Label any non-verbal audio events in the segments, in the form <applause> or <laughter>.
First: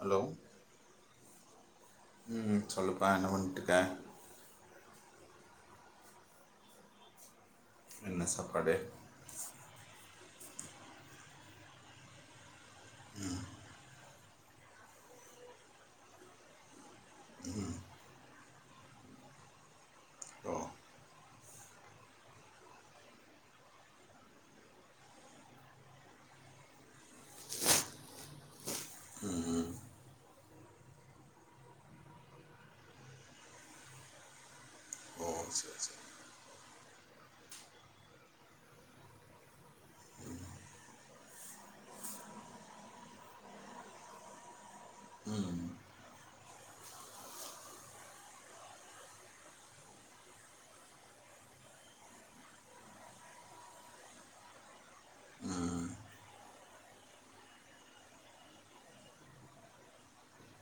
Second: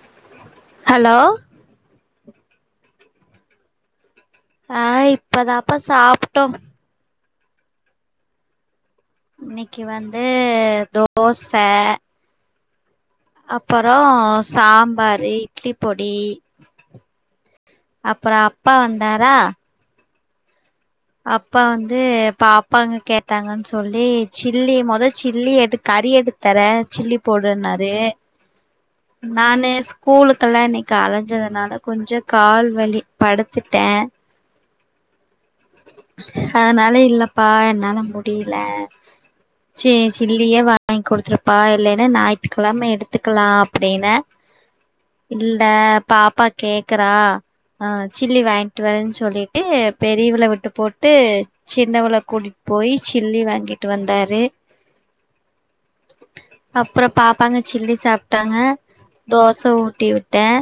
Hello hello ம் சொல்லுப்பா என்ன பண்ட்டுருக்க ஆ இப்பதான்பா சாப்ட்டோ இன்ன சாப்பாடு இன்னைக்கு வந்து தோச அப்புறோ சாம்பாரு இட்லி பொடி அப்புறோ ப்பா வந்தாரா ஓ அப்பா வந்து பாப்பாங்க கேட்டாங்கன்னு சொல்லி சில்லி மொதல் சில்லி எடு கறி எடுத்தரே சில்லி போடுறனாரு நானு ஸ்கூலுக்கெல்லா இன்னிக்கு அலைஞ்சதுனால கொஞ்சோ கால் வலி படுத்துட்டே <inaudible> அனால இல்லப்பா என்னால முடியல சி சில்லியே வாங்கி கொடுத்துருப்பா இல்லைன்னா ஞாயித்துக்கிழம எடுத்துக்கலா அப்பிடின்ன இல்ல பா ப்பா கேக்குறா ஆஹ் சில்லி வாங்கிட்டு வரேன்னு சொல்லிட்டு பெரியவல விட்டு ப்பட்டு போட்டு சின்னவளை கூட்டிகிட்டு போய் சில்லி வாங்கிட்டு வந்தாரு - அப்புறம் பாார்பப்பாங்க சில்லி சாப்பிட்டாங்க தோசை ஊட்டி விட்டேன்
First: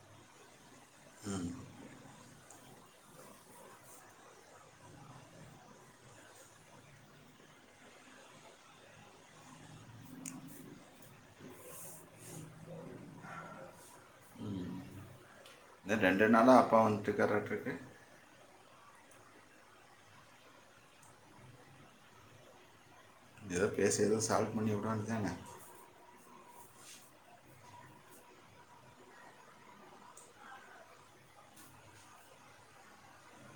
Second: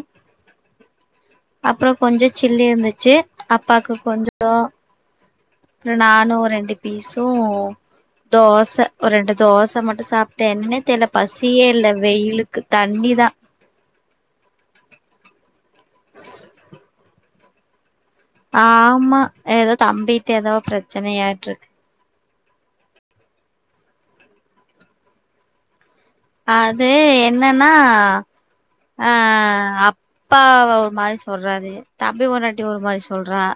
அப்புறம் கொஞ்சம் சில்லி இருந்துச்சு அப்பாக்கு கொஞ்சம் நானும் ஒரு ரெண்டு பீஸும் தோசை ஒரு ரெண்டு தோசை மட்டும் சாப்பிட்டேன் என்ன தெல பசியே இல்லை வெயிலுக்கு தண்ணிதான் இ ரெண்டு நாளா அப்பா வந்துட்டுக்க உ ஆமா ஏதோ தம்பிட்டு ஏதாவோ பிரச்சனையாட்டு இருக்கு ஏதோ பேசு ஏதோ சால்வ் பண்ணி விட தானே அது என்னன்னா ஆஹ் அப்பா ஒரு மாதிரி சொல்றாரு தம்பி முன்னாட்டி ஒரு மாதிரி சொல்றான்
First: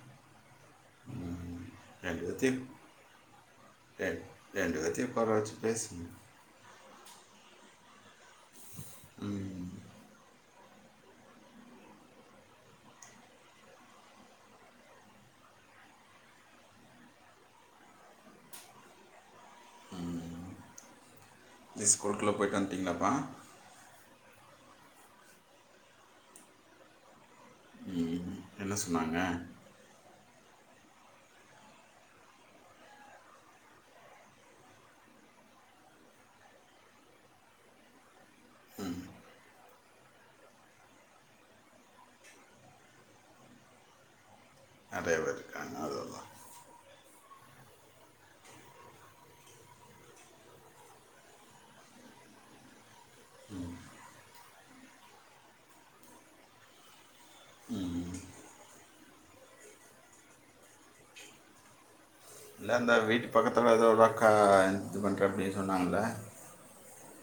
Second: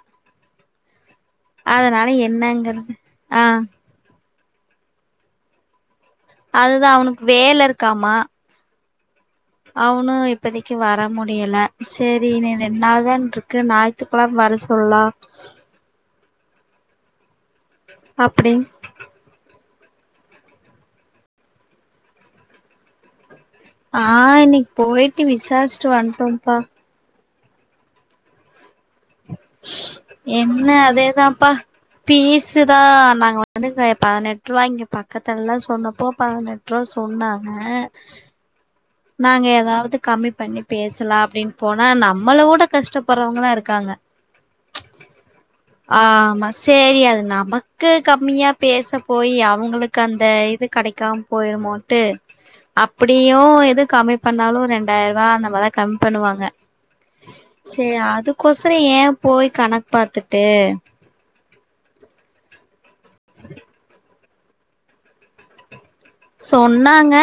அதனால ரெண்டு பேர்த்தையும் என்னங்கறிறது ஆஹ் ரெண்டு ரெண்டு பேத்தையும் பரவச்சு பேசுங்க அதுதான் அவனுக்கு வேலை இருக்காமா உம் அவனும் இப்பதைக்கு வர முடியல சரி நீ ரெனால தான் இருக்கு ஞாயி்த்துக்கழாம் வர சொல்லாம் அப்படி ஸ்கூலுக்குள்ளே போயிட்டு வந்துட்டீங்களாப்பா ஆஹ் இன்னைக்கு போயிட்டு விசாரிச்சிட்டு வண்டோபா என்னாம் சொன்னாங்க என்ன அதேதான்ப்பா பீஸு தான் நாங்க வந்து பதினெட்டு ரூபா இங்க பக்கத்துல எல்லாம் சொன்னப்போ பதினெட்டு ரூபா சொன்னாங்க நாங்க ஏதாவது கம்மி பண்ணி பேசலாம் அப்படின்னு போனா நம்மள கூட கஷ்டப்படுறவங்காம் இருக்காங்க- நிறைய பேர் இருக்காங்க அதுதான் ஆமா சரி அது நமக்கு கம்மியா பேச போய் அவங்களுக்கு அந்த இது கிடைக்காம போயிருமோட்டு அப்படியும் எது கம்மி பண்ணாலும் ரெண்டாயிரம் ரூபா அந்த மாதிரதான் கம்மி பண்ணுவாங்க சரி அதுக்கோசரம் ஏன் போய் கணக்கு பாாரத்துட்டு இல்லை இந்த வீட்டு பக்கத்தில் ஏதோட அக்கா இது பண்ணுற அப்படின்னு சொன்னாங்கள சொன்னாங்க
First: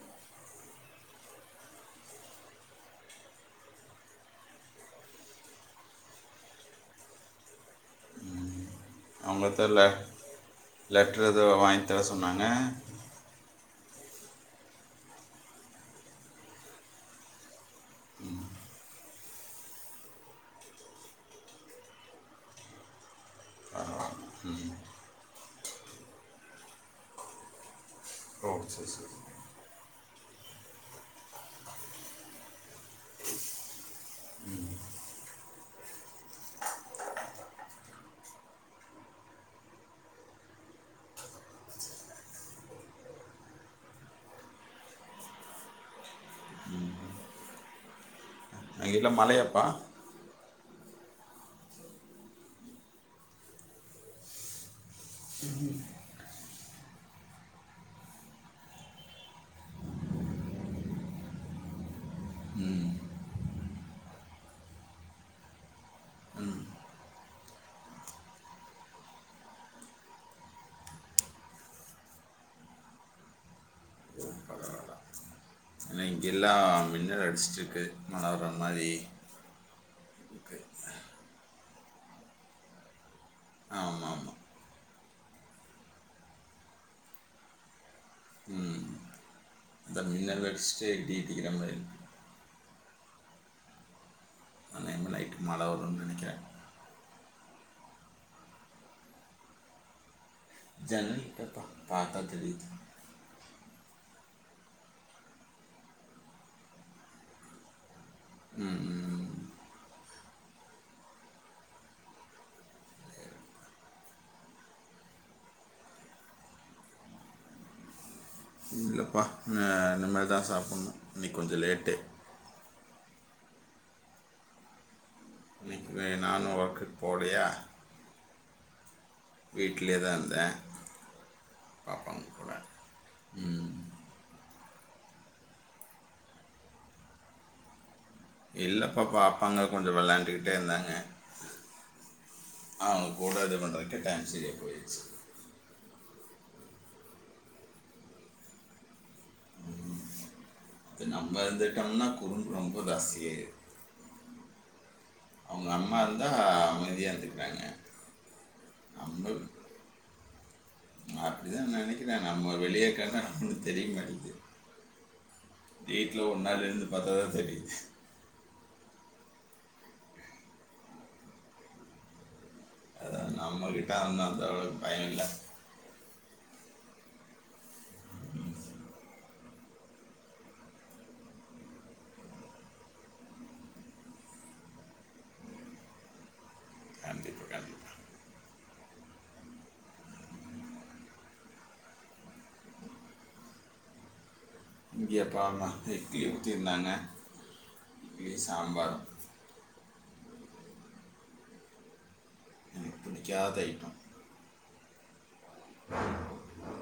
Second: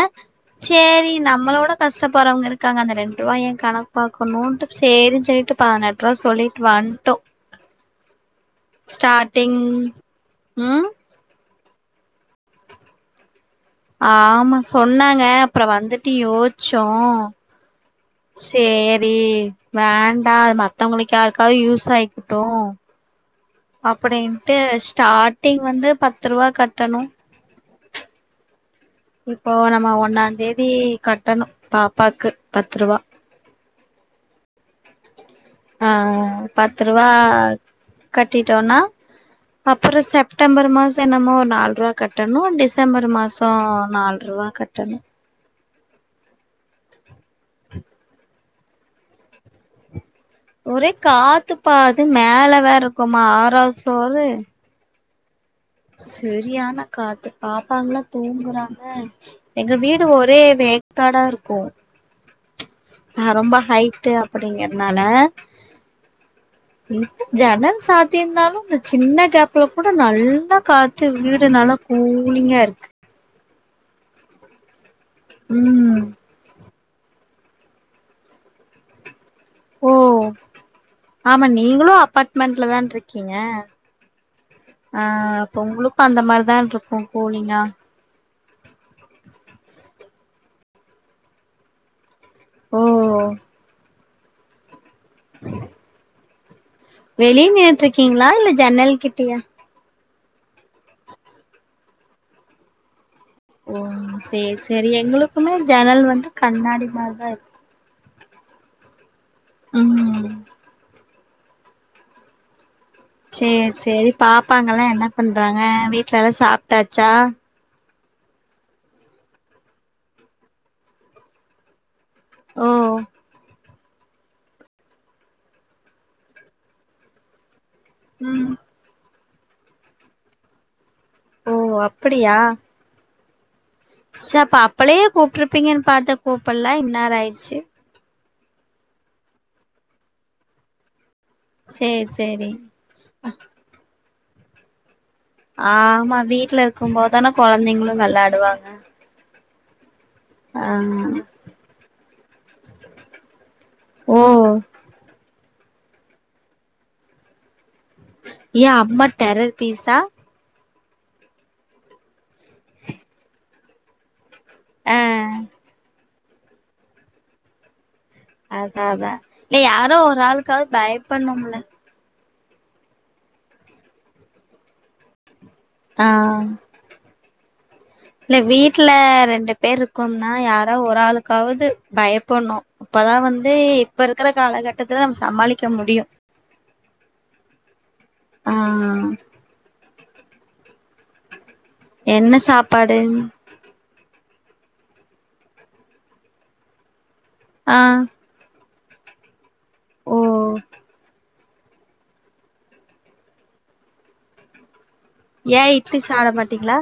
சரி நம்மளோட கஷ்டப்படுறவங்க இருக்காங்க அந்த ரெண்டு ரூபாய ஏன் கணக்கு பாரக்கணும்ட்டு சரின்னு சொல்லிட்டு பதினெட்டு ரூபாய் சொல்லிட்டு வந்துட்டோ ஸ்டார்டிங் உம் இத வாங்கி தர சொன்னாங்க ஆமா சொன்னாங்க அப்புறம் வந்துட்டு யோசிச்சோ சரி வேண்டாம் மத்தவங்களுக்கு யாருக்காவது யூஸ் ஆயிக்கட்டும் ஆ, அப்படின்ட்டு ம் ஸ்டார்டிங் வந்து பத்து ரூபா கட்டணும் ஓ சரி சரி இப்போ நம்ம ஒன்னாம் தேதி கட்டணும் பாப்பாக்கு பத்து ரூபா ஆஹ் பத்து ரூபா கட்டிட்டோனா அப்புறம் செப்டம்பர் மாசம் என்னமோ ஒரு நாலு ரூபா கட்டணும் டிசம்பர் மாசம் நாலு ரூபா கட்டணும் அங்கேல்லாம் மலையாப்பா ஒரே காத்து பாது மேல வேற இருக்குமா ஆராவது ஃபோலுரு சரியானா காத்து பாப்பாங்கல்லாம் தூங்குறாங்க எங்க வீடு ஒரே வேக்காடா இருக்கும் ஆஹ் ரொம்ப ஹைட அப்படிங்கறனால இப்ப ஜனல் சாத்திய இருந்தாலும் இந்த சின்ன கேப்ல கூட நல்லா காத்து வீடு நல்லா கூலிங்கா இருக்கு நா ம் இங்கில்லா மின்னல் அடிச்சட்டுருக்கு மனவர மாதிரி ஓ இருக்கு ஆமா நீங்களும் அப்பார்ட்மெண்ட்லதான் இருக்கீங்க ஆமாம் ஆமாம் ஆஹ்ப்ப உங்களுக்கும் அந்த மாதிரிதான் இருக்கும் போலீங்கா அலஸ்டடிதிக்கிற ஓ ஆனால் இனிமேல் நைட்டு உஹ மழை வரும்னு நினைக்கிறேன் வெளிய நட்டு இருக்கீங்களா இல்ல ஜன்னல் கிட்டியா ஜன்னள்கிட்ட பாாரத்தா தெரித்து ஓம் செரி செரி எங்களுக்குமே ஜனல் வந்டு கண்ணாடி மாரி தா இருக்கு ம் ம் ம் செரி செரி பாப்பாங்கல்லா என்ன பண்றாங்க வீட்டு்ல எல்லா சாப்பிட்டாச்சா இல்லப்பா அ இனிமதா தான் சாப்பிடணு இன்னைக்கி கொஞ்சோ லேட்டே ஓ ஏ நானு உக்குக்ப் போலையா ம் வீட்டிலயே தா ந்தே ஓ அப்படியா ம் ச பாப்பளையே கூப்பிட்ருப்பீங்கன்னு பார்த்தே கூப்பிடல நேராயிடுச்சு இல்லபாப்பா அபாங்க கொஞ்சோ விளையாண்டுக்கிட்டே இருந்தாங்க சேரி சேரி அவங்க கூட இது பண்ணுறதுக்கே டைம் சரியா போயாச்சு ஆ ஆமா வீட்டுல இருக்குபோதுதான குழந்தைங்களு வெளாடுவாங்க ஆ நம்ம எதுட்டம்னா பொருண் ரொம்பதாசியாய் ஓ அவங்க அம்மா இருந்தா அமைதியா இருந்துக்கிறாங்க ஏ அம்ம டரர் பீஸா அப்டித்தா நினைக்கிறே நம்ம வெளியேக்க தா நமக்கொன் தெரில அ வீட்டில ஒருனால்ருந்து பார்த்ததா தெரியுது அத அதா இல்ல யாரோ ஒரு ஆளுக்காவது பயபடனும்ல அத நம்மகிட்ட அந்த அந்தளவுக்கு பயோ இல்ல ஆ இல்ல வீட்டுல ரெண்டு பேர் இருக்கம்னா யாரா ஒரு ஆளுக்காவது பயப்பட்னு அப்பதா வந்து இப்ப இருக்கிற காலகட்டத்துல நாம சமாளிக்க முடியு கண்டிப்பா கண்டிப்பா ஆ என்ன சாப்பாடு எப்பாப்பா எக்கி ஊற்றியிருந்தான்ன ஆ இ சாம்பார் ஓ எனக்கு பிடிக்காதய்ட்டோ ஏன் இட்லி சாட மாட்டீங்களா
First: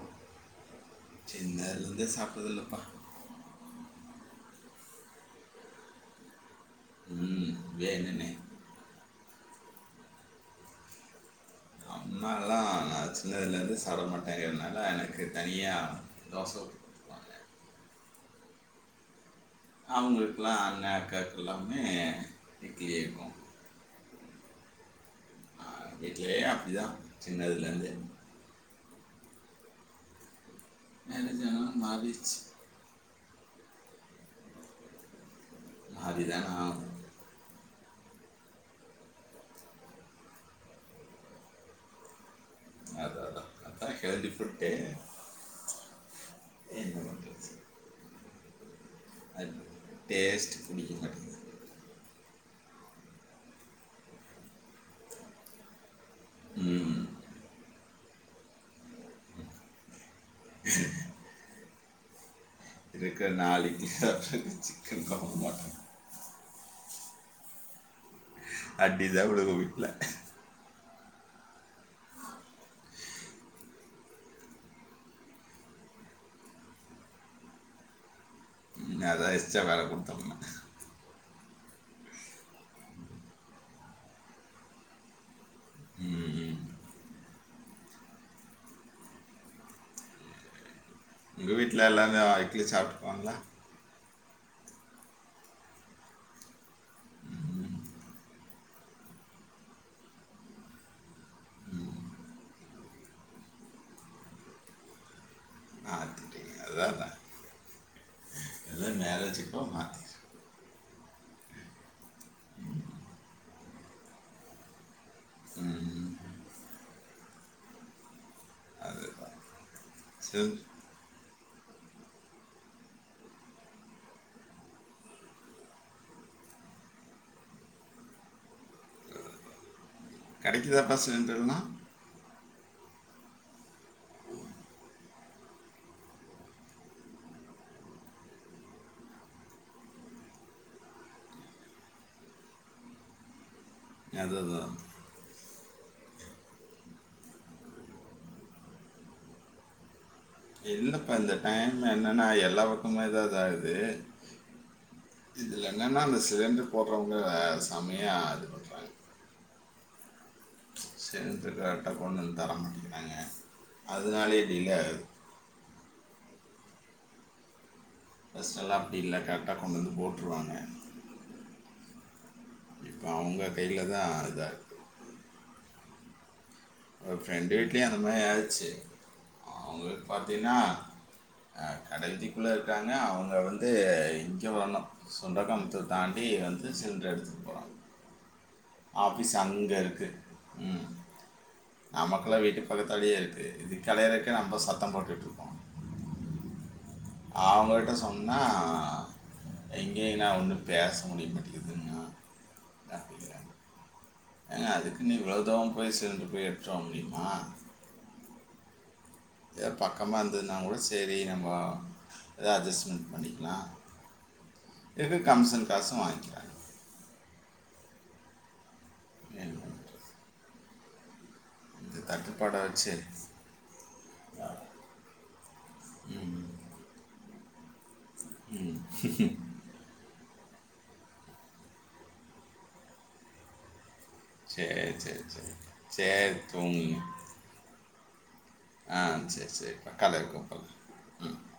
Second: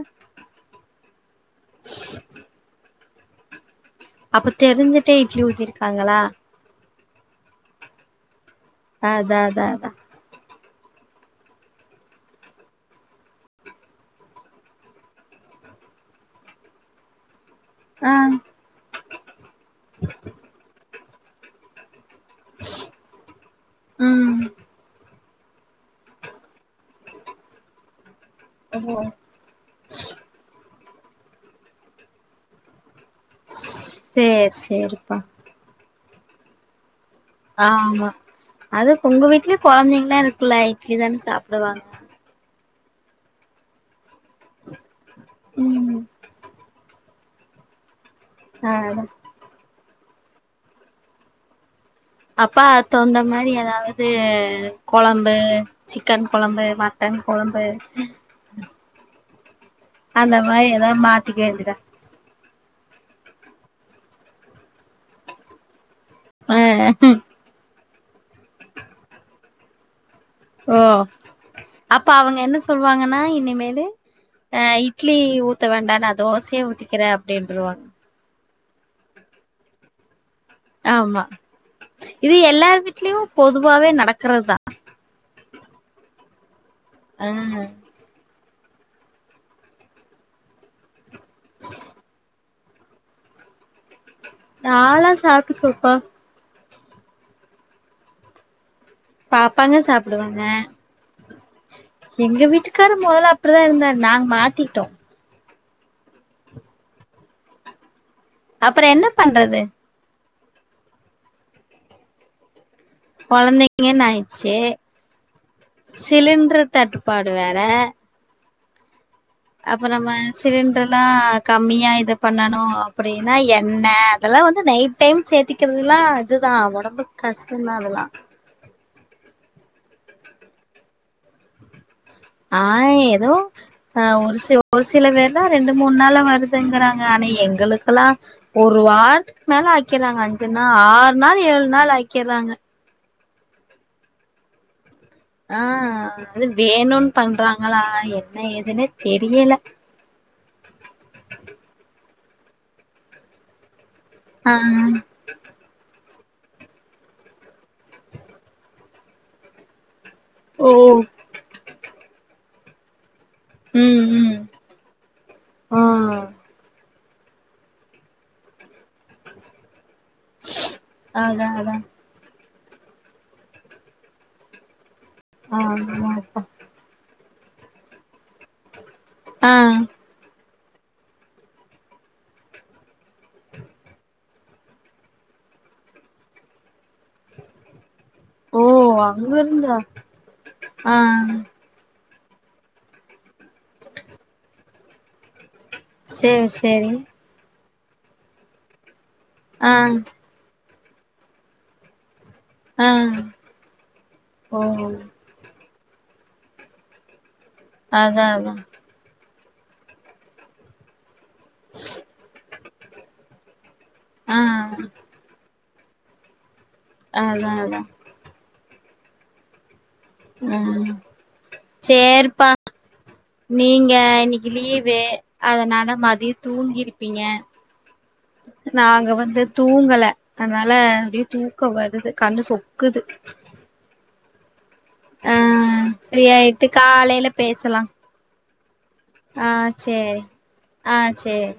சின்னலருந்த சாப்படறதில்ல பா அப்ப தெரிஞ்சுட்டே இட்லி ஊட்டிருக்காங்களா ம் வேனேன்னே அ தா தா அதா அம்மால்லா நா சின்னதுலருந்து சாப்டமாட்டேங்கனால எனக்கு தனியா தோச ஊத்தி கொடுப்பாங்க ஆ அவுங்ளுக்கெல்லா அண்ண கேக் லம்மே திட்டி ஏக்கோ ம் ஆ வீட்லயே அப்டிதா சின்னதுல இருந்தே ஒஹோ மேரேஜானா மாறிருச்சு செர் செரிப்பா மாரிதன ஆவுனு ஆமா அது உங்க வீட்லயு கொழந்தைங்கலா இருக்குல்ல இட்லி தான சாப்டுவாங்க அது அதுதா <unintelligible> ம் என்ன வந்துச்சி ஆ அந் டேஸ்ட் புடிக்கக மாட்டிங்குது அப்பா தொண்ட மாரி ஏதாவது கொழம்பு சிக்கன் கொழம்பு ம் மட்டன் கொழம்பு <unintelligible> அந்த மாரி ஏதாது மாத்திக்க வேண்டியத இருக்கற நாலு இட்லி சாப்ட்டு இது சிக்கன் கொழம்பா அ அடி தா விழுகு வீட்ல ஓ அப்ப அவங்க என்ன சொல்லுவாங்கனா இனிமேலு அ இட்லி ஊத்த வேண்டா நா தோசயோ ஊத்திக்கிற அப்டின்டுருவாங் ஞாயிராச்சா வேல குடுத்தம்ன ஆமா இது எல்லார் வீட்லயு பொதுவாவே நடக்கறது தா ம் ம் அ உங்க வீட்ல எல்லாமே ஆய் இட்லி சாப்டுப்பாங்ளா நாலா சாப்ட்ருக்க பா பாப்பாங்க சாப்டுவாங்க எங்க வீட்டுக்கார் மொதல்ல அப்டிதா இருந்தார் நாங் மாத்திட்டோ <unintelligible> அதா அதா அப்பற என்ன பண்றது மாற்றிட்டேன் கொழந்தைங்கன்னாய்ச்சி சிலிண்ரு தட்டு ப்பாடு வேற அது அப்ப நம்ம சிலிண்டர்லா கம்மியா இது பண்ணணு அப்புடின்னா எண்ண அதல்லா வந்து நைட் டைம் சேத்திக்கிறல்லா இதுதா ஓடம்புக் கஷ்டந்தா அதுலா கடைக்குதாப்பா சிலிண்டர்லா ஆ எதோ ஆ ஒரு சில ஒரு சில பேருதா ரெண்டு மூணு நாள்ல வருதுங்குறாங்க ஆனா எங்களுக்கலா ஒரு வாரத்துக் மேல ஆக்கிறாங்க அஞ்சு நா ஆறு நாள் ஏழு நாள் ஆக்கிர்றாங்க அதுதா ஆ அது வேணுன் பண்றாங்களா என்ன ஏதுனே தெரியல இல்லப்பா இந்த டைம் என்னனா எல்லா பக்கமேதா இதாகுது ஆ இதுல என்னனா அந்த சிலிண்ட்ரு போட்றவுங்க செம்மயா இது பண்றாங்க ஓ சிலிண்ட்ரு கரட்டா கொண்டு வந்து தர மாட் டிக்கிறாங்க ம் ம் ஆ ஃபஸ்ட் எல்லா அப்டிஇல்ல கரெக்டா கொண்டந்து அதா அதா இப்ப அவுங்க கைல தா இதா இருக்கு ஆமாப்பா ஒரு ஃப்ரெண்டு வீ்ட்லயு அந்த மாரி ஆச்சு ஆ அவுங்களுக் பாத்திங்னா அ கடவீதிக்குள்ள இருக்காங்க அவுங்க வந்து இங்க வர்லா சுண்டக்காமாத்துர் தாண்டி வந்து சிலிண்டர் எடுத்துட்டு போறாங்க ஓ அங்க இருந்து வ ஆ நமக்குல்லா வீட்டு பக்கத்துலயே இருக்கு இதுக்கு அலையறக்கே நம்ப சத்தம் போட்டுட்ருக்கோ செர் சேரி அவுங்ககிட்ட சொன்னா ஆ எங்கயு நா‌ வந்து பேச முடிய மாட்டெக்குதுங்க ஆ ஓ ஏங்க அதுக்குனு இவ்ளொ இதா னவு போய் சிலிண்ட்ரு போய் எடுத்துட்டு வர முடியுமா அதா அதா இதா பக்கமா இருந்ததுனா கூட சேரி நம்ம போ எதா‌ அட்ஜஸ்ட்மென்ட் பண்ணிக்கலா ஆ இதுக்கு கமிஷன் காசு வாங்கிறாங்க அதா அதா என்ன பண்றது? அ இந்த சேரிப்பா தட்டுப்பாடை வச்சு நீங்க இன்னைக்கு லீவு அதனால மதிய தூங்கிருப்பீங்க நாங்க வந்து தூங்கல அதனால அப்டி தூக்கோ வருது கண்ணு சொக்குது சேய் சேய் ஆ சேய் ஃப்ரீ சேய் ஆயிட்டு தூங்குங்க காலையில பேசலா ஆ ஆ சரி சரி சேரி பக்கால இருக்கும் பக்கம் ஆ சேரி